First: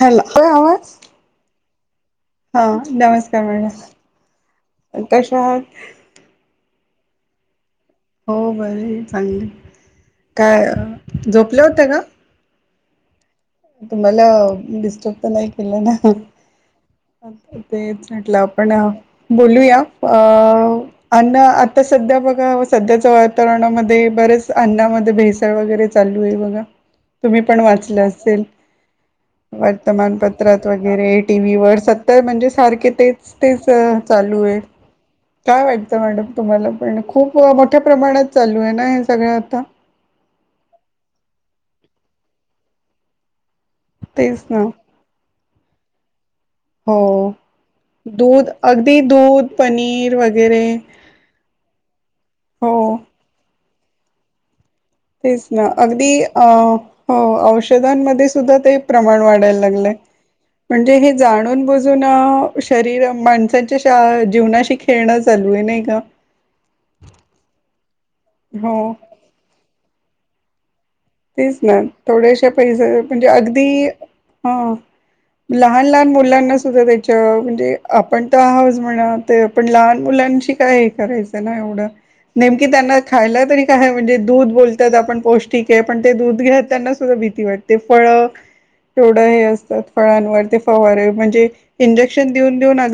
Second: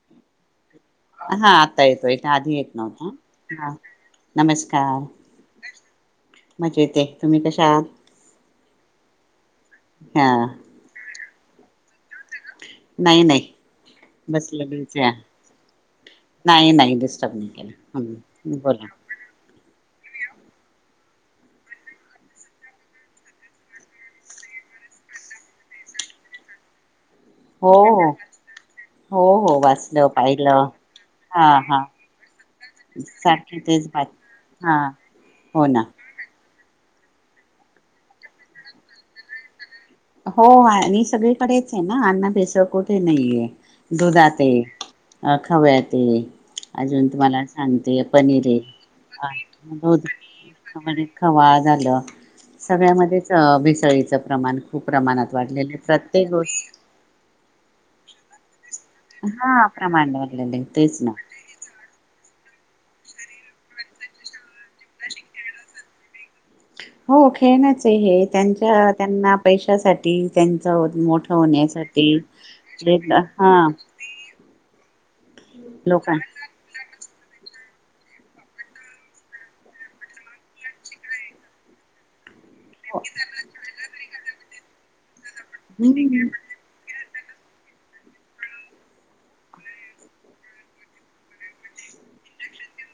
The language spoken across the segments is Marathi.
हॅलो, येतोय आवाज? हा, आता येतोय, आधी हा येत नव्हता, नमस्कार हा. मॅडम नमस्कार! कशा आहात? माजेते, तुम्ही कशा आहात? हो, बरय, चांगले, हा काय झोपले होते का? नाही नाही. तुम्हाला बसलेलीच आहे. डिस्टर्ब तर नाही केलं ना? नाही नाही डिस्टर्ब नाही तेच म्हटलं, केलं आपण बोला बोलूया, अ अन्न आता सध्या बघा, सध्याच्या वातावरणामध्ये, बरेच अन्नामध्ये भेसळ वगैरे चालू ये बघा, तुम्ही पण हो वाचलं हो असेल? हो हो वाचलं वर्तमानपत्रात पाहिलं वगैरे, टी हा व्ही वर, हा सतत, म्हणजे सारखे ते सारखे तेच बात चालू ये, हा काय हो ना वाटत मॅडम तुम्हाला पण, खूप मोठ्या प्रमाणात चालू आहे ना, हे सगळं आता. हो, आणि सगळीकडेच आहे ना, अन्न भेसळ कुठे नाहीये, दुधात तेच ना ये खाव्यात ये अजून हो तुम्हाला सांगते, पनीर दूध ये अगदी दूध पनीर वगैरे हवाळ झालं, हो सगळ्यामध्येच भिसळीचं प्रमाण खूप प्रमाणात तेच ना, वाढलेले अगदी प्रत्येक अ गोष्ट औषधांमध्ये सुद्धा ते प्रमाण वाढाय हा लागलय, प्रमाण वाढलेलं आहे तेच म्हणजे ना हे जाणून भू जून शरीर माणसाच्या जीवनाशी खेळणं चालू आहे, नाही का? हो, खेळणच आहे हे, त्यांच्या हो त्यांना पैशासाठी त्यांच मोठ तेच ना, थोडेसे पैसे म्हणजे, अगदी हा हा, लहान लहान लोकां मुलांना सुद्धा त्या म्हणजे आपण त आहोच म्हणा, ते आपण लहान मुलांशी काय हे करायचं ना, एवढं नेमकी त्यांना खायला तरी काय हाय, म्हणजे दूध बोलतात आपण पौष्टिक ये, पण ते दूध घेताना भीती वाटते, फळ तेवढं हे असतात, फळांवर ते फवारे, म्हणजे इंजेक्शन देऊन देऊन आ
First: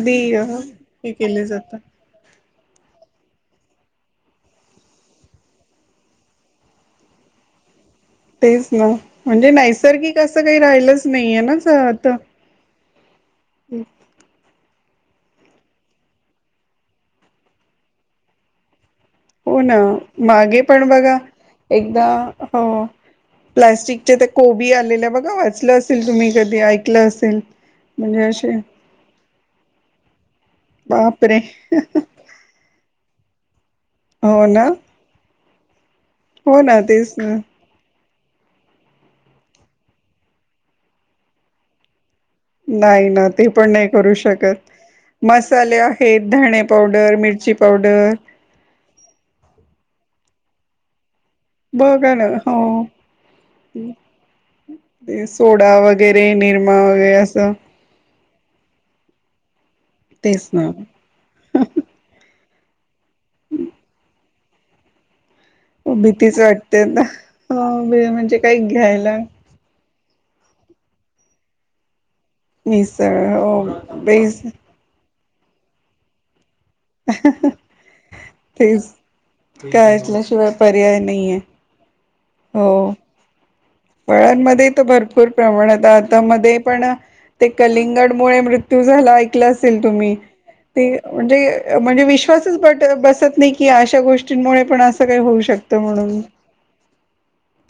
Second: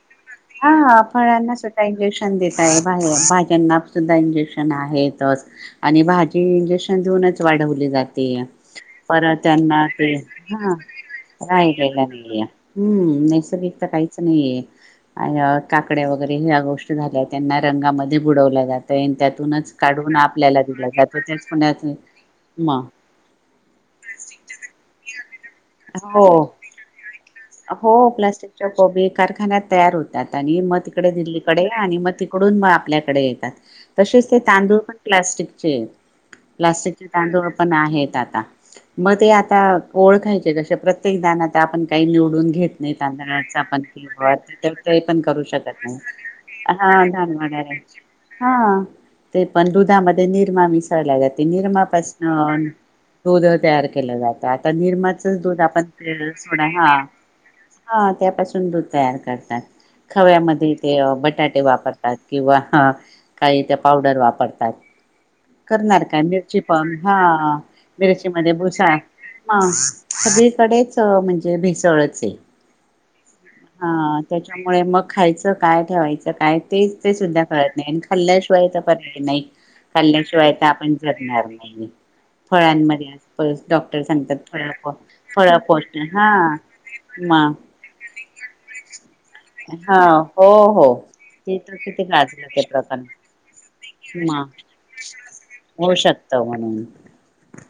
हा, फळांना सुद्धा इंजेक्शन देत आहे बाहेर, भाज्यांना सुद्धा इंजेक्शन आहेतच. आणि भाजी इंजेक्शन देऊनच वाढवली जात ते, तेच ना परत म्हणजे त्यांना ते नैसर्गिक असं काही हे, राहिलंच नाहीये [inaudible] ना राहिलेलं आता नाहीये. हम्म! नैसर्गिक तर काहीच नाहीये. काकड्या वगैरे ह्या गोष्टी झाल्या, त्यांना रंगामध्ये बुडवल्या जातंय. हो त्यातूनच ना काढून मागे आपल्याला दिल पण जात, बघा त्याच पुण्याच, एकदा हो हा. प्लास्टिकचे त्या कोबी आलेल्या बघा, वाचलं असेल हो तुम्ही कधी, ऐकलं असेल. हो, म्हणजे असे प्लास्टिकच्या कोबी कारखान्या तयार होतात, आणि मग तिकडे बापरे दिल्लीकडे, आणि मग त पकडून म आपल्याकडे येतात, तसेच ते हो ना तांदूळ पण प्लास्टिकचे हो ना प्लास्टिकचे तेच ना. तांदूळ पण आहेत आता, मग ते आता ओळखायचे कसे? प्रत्येक दाणा तर आपण नि नाही ना, ते पण नाही करू शकत, ते पण करू मसाले शकत नाही. आहेत, धणे हा पावडर, मिर ची धानवड्या पावडर हा ते पण दुधामध्ये निरमा मिसळल्या लागते बघा ना निरमापासन हो. दूध तयार केलं जातं आता ते निरमाचच दूध सोडा आपण वगैरे [inaudible] सोडा निरमा हा. वगैरे असं हा त्यापासून दूध तयार करतात तेच ना. खव्यामध्ये ते ब टाटे वापरतात किंवा हा काही ते पावडर वापरतात. करणार काय भीतीच मिरची वाटते पण ना हा हो बे- मिरची म्हणजे मध्ये काही भुसा घ्यायला हा सगळीकडेच म्हणजे भेसळच हे. मिसळ ओ बेस मग खायचं काय ठेवायचं काय ते ते सुद्धा कळत नाही आणि खाल्ल्याशिवाय तर तेच पर्याय नाही. काय असल्याशिवाय खाल्ल्याशिवाय तर आपण पर्याय नाहीये जगणार नाही हो. फळांमध्ये आज [inaudible] सांगतात फळांमध्ये फळ तर भरपूर फळ प्रमाणात पोषण आता हा मध्ये पण म ते कलिंगड मुळे मृत्यू झाला ऐकलं असेल हा तुम्ही हो ते हो म्हणजे ते तर किती म्हणजे गाजलं विश्वासच ते बट प्रकरण बसत नाही की अशा म गोष्टींमुळे पण असं काही होऊ शक होऊ शकतं म्हणून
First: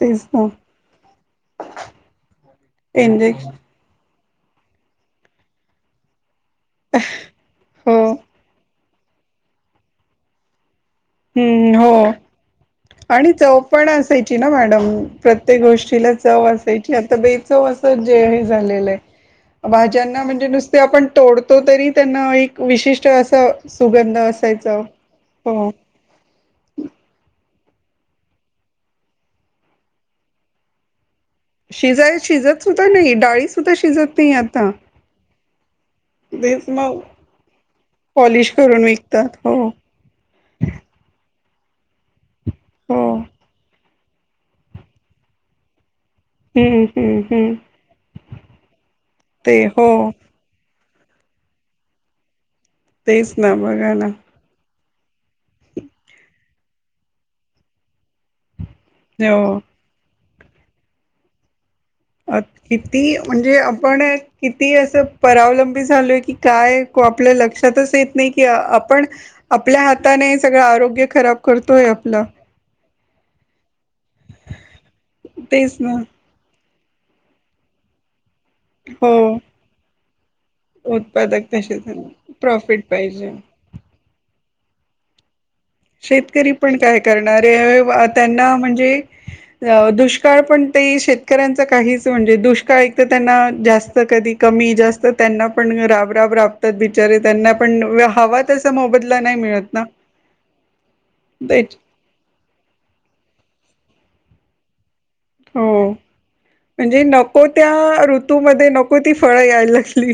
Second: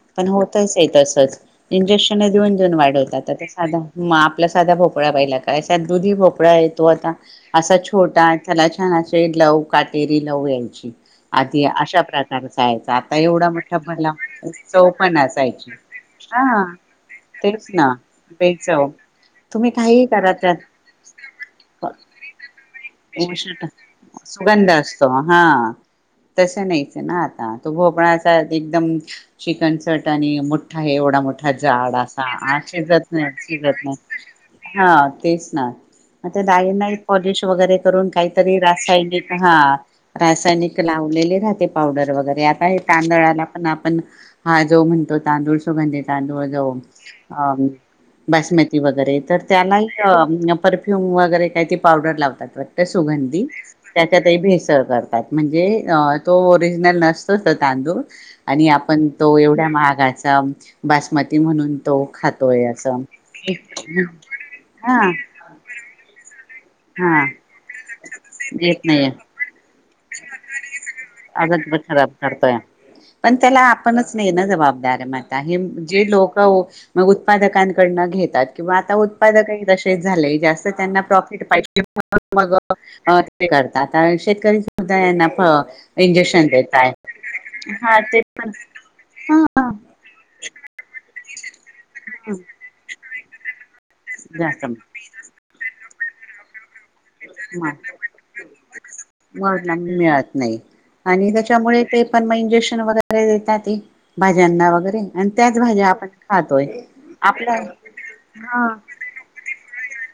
तेच पण ना होतच आहे तसच. इंजेक्शनं देऊन जोन वाढयतात आता इंजेक्शन सादा. म आपला सादा भोपळा पाहिला काय सा दुधीभोपळा हे तो आता असा हो छोटा त्याला छान असे लव काटेरी लव यायची. आतिय हम्म हो अशा प्रकार असायचं आता आणि एवढा चव मोठा पण फळला असायची ना चव मॅडम पण प्रत्येक असायची गोष्टीला चव हा असायची आता देही तेच चव ना असं [unintelligible] बेचव झालेलं. तुम्ही काही भाज्यांना करा म्हणजे त्यात नुसते आपण तोडतो तरी त्यांना एक विशिष्ट असं सुगंध सुगंध असायचा असतो हा. हो तसं नाहीच आहे ना आता तो भोपळाचा एकदम चिकन चट आणि मोठ्ठा हे एवढा मोठा झाड शिजाय असा आत सुद्धा शिजत नाही डाळी नाहीच. सुद्धा गत नाय शिजत नाही आता हा तेच ना. आता तेच डाळींना ही मग पॉलिश वगैरे करून पॉलिश काहीतरी करून रासायनिक विकतात हा हो रासायनिक लावलेले राहते पावडर वगैरे आता हे हो तांदळाला पण आपण हा जो म्हणतो तांदूळ सुगंधी तांदूळ जो हम्म हम्म अ हम्म बासमती वगैरे तर ते त्यालाही हो अ म परफ्युम वगैरे काही ते पावडर लावतात वाट ते तेच सुगंधी ना बघा ना त्याच्यातही भेसळ कर तात म्हणजे अ तो ओरिजनल नसतो तो तांदूळ आणि आपण तो हो एवढ्या माहागाचा बासमती म्हणून तो अ खातोय असं. किती म्हणजे आपण किती असं हा परावलंबी झालोय की काय को हा आपल्या लक्षातच येत नाही की आ आपण आपल्या हात अगच बर खराब आपलं करतोय. पण त्याला आपणच नाही ना जबाबदार म आता हे तेच ना जे लोकं ओ मग उत्पादकांकडनं घेतात किंवा आता हो उत्पादकही तसेच झालेय जास् त्यांना प्रॉफिट उत्पादक तसे पाहिजे प्रॉफिट [unintelligible] अ पाहिजे ते कर ताता शेतकरी सुद्धा आहे ना प शेतकरी पण काय करणारे अय हा वा ते त्यांना पण म्हणजे हा अ दुष्काळ पण ते ही शेतकऱ्यांचा काहीच म्हणजे दुष्काळ एक तर त्यांना जास् त कधी कमी जास्त त्यांना पण राबराब राबतात बिचारे त्यांना मग पण हवा तसा मोबदला नाही मिळत ना. मिळत नाही. आणि त्याच्यामुळे ते पण म इंजेक्शन वगैरे देतात ही भाज्यांना वगैरे आणि त्याच भाजी हो आपण खातोय म्हणजे आपल्या हा. कोणती फळं यायला लागली?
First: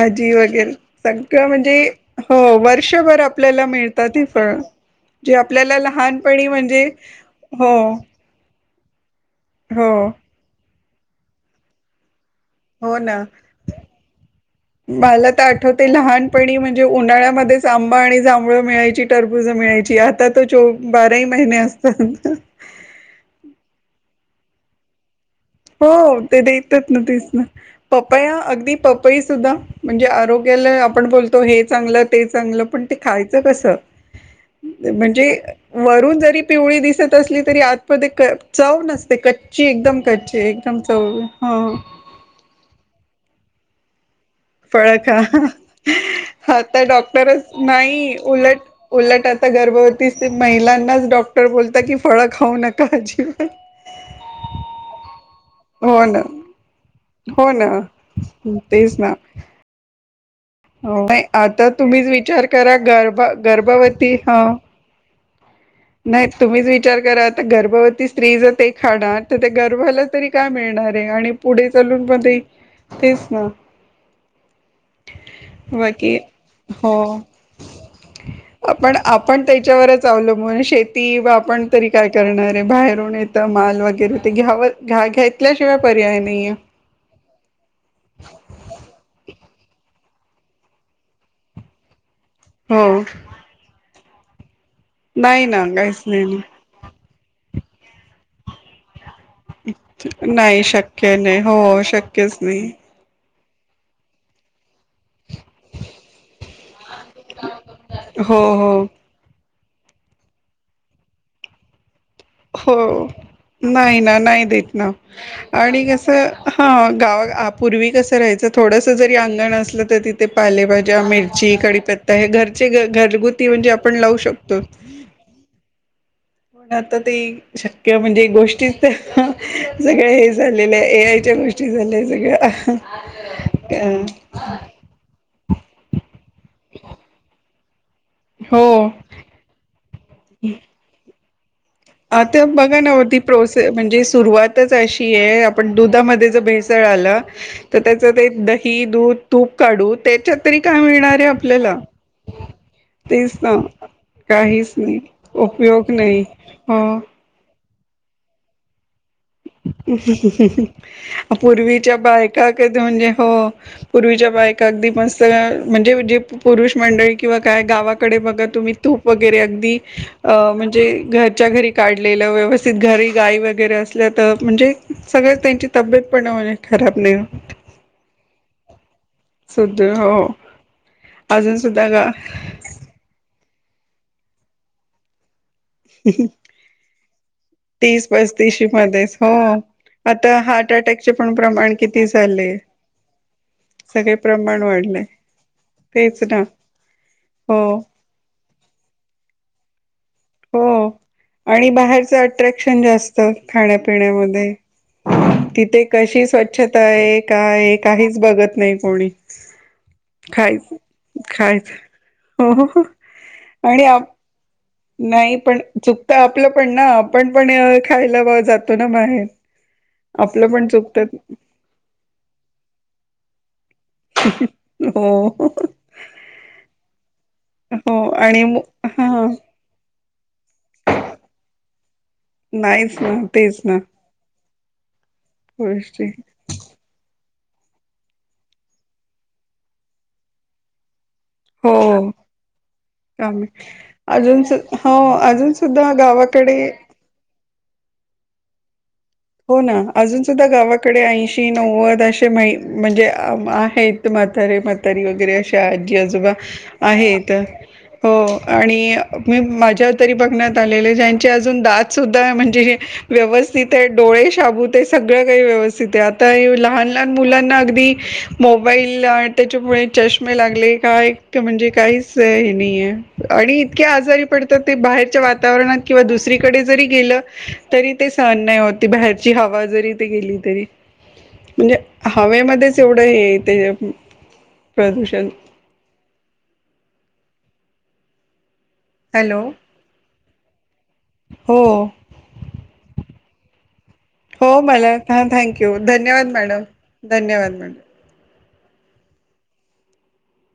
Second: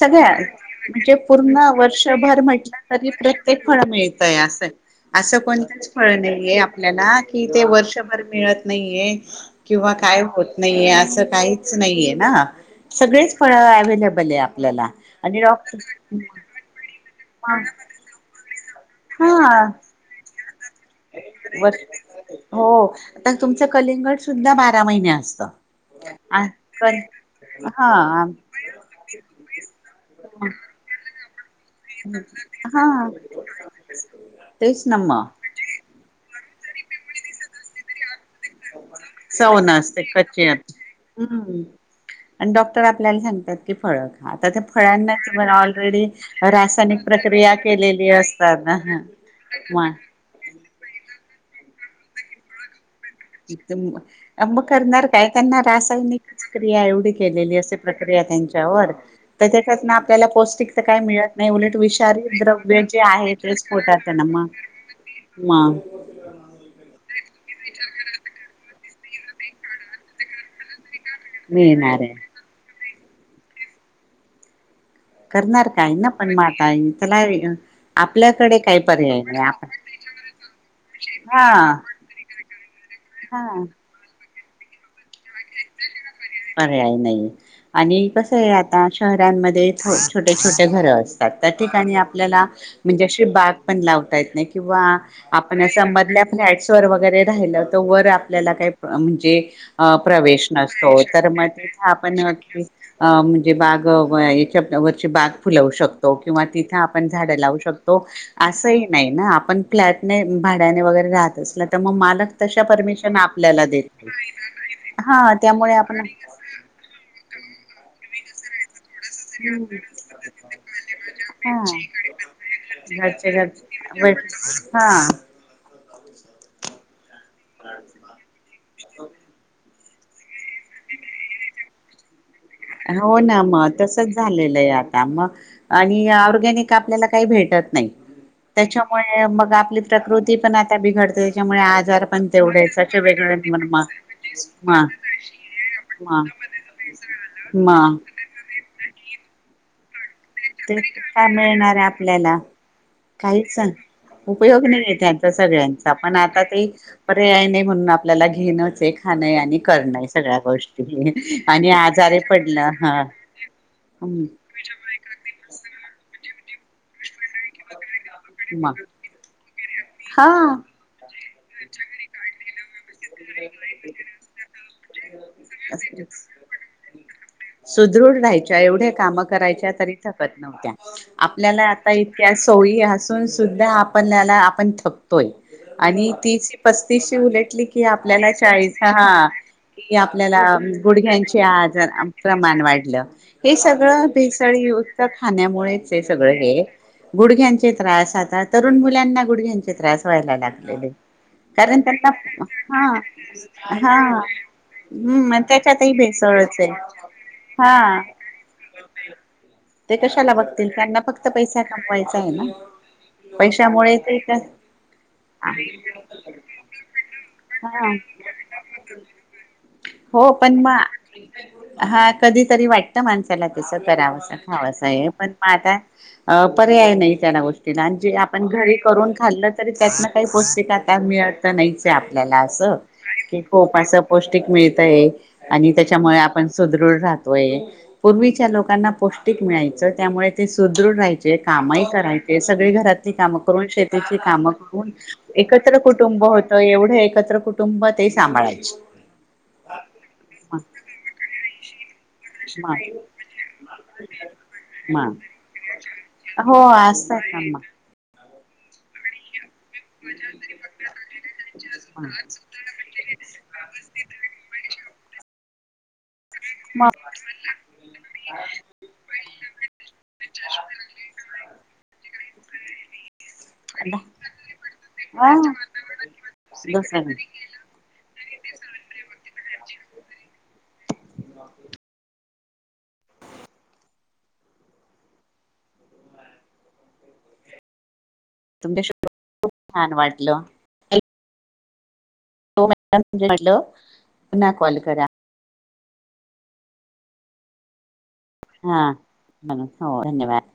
सगळ्या वगैरे म्हणजे सगळं पूर्ण म्हणजे वर्षभर हो म्हटलं तरी वर्षभर प्रत्येक आपल्याला फळात मिळतात मिळत ही फळ अस जे असं आपल्याला कोणतच फळ लहानपणी नाहीे म्हणजे आपल्याला कि ते हो वर्षभर मिळत नाहीये हो किंवा काय होत नाहीये असं काहीच नाहीये ना. हो ना. सगळेच फळ अवेलेबल आहे आपल्याला मला आणि तर आठवते डॉक्टर लहानपणी पण ते उन्हाळ्यामध्येच आंबा आणि जांभळ मिळायची टरबुज हा मिळायची आता त चो बाराही महिने वर असतात. हो. आता तुमचं कलिंगड सुद्धा बारा महिने असतं. हो. ते आ देतात कर न तेच ना हा पप्पाया अगदी पपई सुद्धा म्हणजे आरोग्याला आपण बोलतो हे चांगलं, ते चांगलं पण हा ते खायचं कस? तेच ना मग म्हणजे वरून जरी पिवळी दिसत असली तरी आत मध्ये ते चव नसते चव कच्ची एकदम नसते कच्ची एकदम चौ हो हम्म आणि डॉक्टर आपल्याला सांगतात फळ. आता त्या फळ खा फळांनाच ऑलरेडी आता रासायनिक डॉक्टरच प्रक्रिया केलेली नाही उलट असतात ना. हा उलट आता मग गर्भवती महिलांनाच डॉक्टर बोलतात की फळं खाऊ नका अजिबात. [unintelligible] काय त्यांना हो ना रासायनिक क्रिया एवढी हो केलेली असे ना प्रक्रिया त्यांच्यावर तेच ना त्यांना आपल्याला पौष्टिक काही मिळत नाही. आता उलट तुम्हीच विषारी विचार करा द्रव्य जे गर्भ आहे ते पोटात गर्भवती ह जाणार मग [unintelligible] नाही. तुम्हीच विचार करा आता गर्भवती स्त्री जर ते [unintelligible] आत ते गर्भाला तरी काय मिळणार आहे आणि पुढे मिळणार चालून आहे मग ते तेच ना. करणार काय ना बाकी पण मग आता. हो त्याला आपल्याकडे काही पर्याय नाही आपण [unintelligible] मुळे शेती आपण हा तरी काय करणारे बाहेरून येत हा माल वगैरे ते घ्याव घ्याेतल्याशिवाय पर्याय नाहीये. पर्याय नाही. आणि कसं आहे आता शहरांमध्ये छोटे छोटे घरं असतात. त्या ठिकाणी आपल्याला हो म्हणजे अशी बाग पण लावता येत नाही किंवा नाही ना आपण काहीच नाही नाही मधल्या [unintelligible] वगैरे राहिलं तर वर आपल्याला काही म्हणजे प्रवेश नाही नसतो. शक्य तर नाही मग हो तिथे आपण शक्यच नाही अ म्हणजे बाग याच्या वरची बाग फुलवू शकतो किंवा तिथे आपण झाड लावू शकतो. हो असंही हो नाही ना आपण फ्लॅटने भाड्याने वगैरे राहात असला तर मग मालक तशा हो. परमिशन आपल्याला देत नाही ना नाही देत ना हा त्यामुळे आणि आपण कस हा. गावा पूर्वी कसं राहायचं थोडंसं जरी अंगण असलं तर तिथे पालेभाज्या, मिरची, हा कढीपत्ता हे घरचे घरचे घ-घरगुत ती म्हणजे आपण घरचे लावू शकतो. बट हा पण आता ते शक्य म्हणजे गोष्टी सगळं हे झालेलं आहे. ए आयच्या गोष्टी झाल्या सगळ्या. हो ना मग तसच झालेलं आता. मग आणि ऑर्गॅनिक आपल्याला काही भेटत नाही. हो त्याच्यामुळे मग आपली प्रकृती पण आता बिघडते. त्याच्यामुळे आजार पण आता बघा तेवढेच ना असे ओ ती वेगळे प्रोसे म म्हणजे सुरुवातच म अशी आहे. आपण म दुधामध्ये जर भेस त आला मग त्याच ते दही दूध. तूप काढू त्याच्यात तरी काय ते मिळणार आहे आपल्याला. मिळणार आहे आपल्याला तेच ना काहीच उपयोग काहीच आहे नाही त्यांचा उपयोग सगळ्यांचा पण नाही आता ते हा. पर्याय नाही म्हणून आपल्याला घेणंच हाय. आणि पूर्वीच्या आजारी बायका पडलं कधी ह म्हणजे हो. पूर्वीच्या बाहेक. अगदी मत म्हणजे जे पुरुष मंडळी किंवा काय गावाकडे बघा तुम्ही मग तूप. वगैरे अगदी हा अ म्हणजे घरच्या घरी काढलेलं व्यवस्थित घरी गाई वगैरे अस. हे तर म्हणजे सगळ त्यांची तब्येत पण खराब नाही होत. सुदृढ राहायच्या एवढ्या काम करायच्या सुध तरी हो थकत नव्हत्या अजून आपल्याला सुद्धा आता गा इतक्यास. सोयी असून सुद्धा आपल्याला आपण थकतोय. आणि तीसी पस्तीसची उलटली कि तीस आपल्याला पस्तीशी चाळीस हा. मध्येच हो का आता आपल्याला हार्ट अटॅकचे पण गुडघ्यांचे प्रमाण आजार किती झाले प्रमाण वाढलं हे सगळं सगळे भेसळ प्रमाण युक्त. वाढले खन्यामुळे तेच सग ना हे गुडघ्यांचे हो त्रास आता तरुण मुलांना गुडघ्यांचे त्रास. वयला हो लागलेले. आणि कारण बाहेरचं त्यांना अट्रॅक्शन हा जास्त हा खाण्यापिण्यामध्ये. हम्म तिथे त्याच्यातही कशी भेसळच स्वच्छता आहे काय हा काहीच बघत नाही कोणी. ते कशाला खाय बघतील त्यांना फक्त पैसा खायच कपवायचा आहे ना हो हो आणि पैशामुळे आप ते तर. नाही पण चुकत आपलं पण ना आपण पण हा खायला जातो ना बाहेर. हो आपलं पण मग चुकतात. हा कधीतरी वाटतं माणसाला तस करावंसं खावसं आहे हो पण म आता. अ पर्याय नाही त्या गोष्टीला हो जे आणि आपण घरी. हा करून खाल्लं तरी त्यातन काही पौष्टिक आता मिळत नाहीच आप''--'' त्याला अस नाहीच ना की तेच खप ना पौष्टिक मिळतय आणि गोष्टी त्याच्यामुळे आप ''--'' पण सुदृढ राहतोय पूर्वीच्या लोकांना पौष्टिक मिळायचं त्यामुळे तेदृहाय जायचे. चे हो कामही करायचे सगळी घरातली कामं कामे करून शेतीची अजून कामं. सु हो अजून एकत्र सुद्धा कुटुंब होतं गावाकडे एवढे एकत्र कुटुंब तेही सांभाळायचे. हो ना अजून सुद्धा म गावाकडे ऐंशी नव्वद असे मै म्हणजे आहेत. ते म्हात रे म मातारी म वगैरे अशाहाजी अजोबा. हो असत मग. हो आणि मी माझ. तो तरी बघ आले ज्यांचे अजून दात सुद्धा म्हणजे व्यवथित हायत. डोळे शाबू आहेत सगळं काही व्यवस्थित आहे आता लहान मग लहान मुलांना अगदी. मोबाईल आन त्याच्यामुळे चष्मे लागले काय म्हणजे काहीच हे नाहीये. आणि इतक्या मग आजारी पडतात ते बाहेरच्या हा वातावरणात किंवा दुसरीकडे जरी दुसरं गेलं. तरी ते सहण नाही होती बाहेरची हवा जरी ते गेली तरी म्हणजे हः. हवेमध्येच एवढं हे ते प्रदूषण. तुमच्या शीव. हॅलो, छान वाटलं. हो, द म्हजेेल [inaudible] हो मला हां थँक्यू धन्यवाद मॅडम धन्यवाद मॅडम. हा नमन हो धन्यवाद.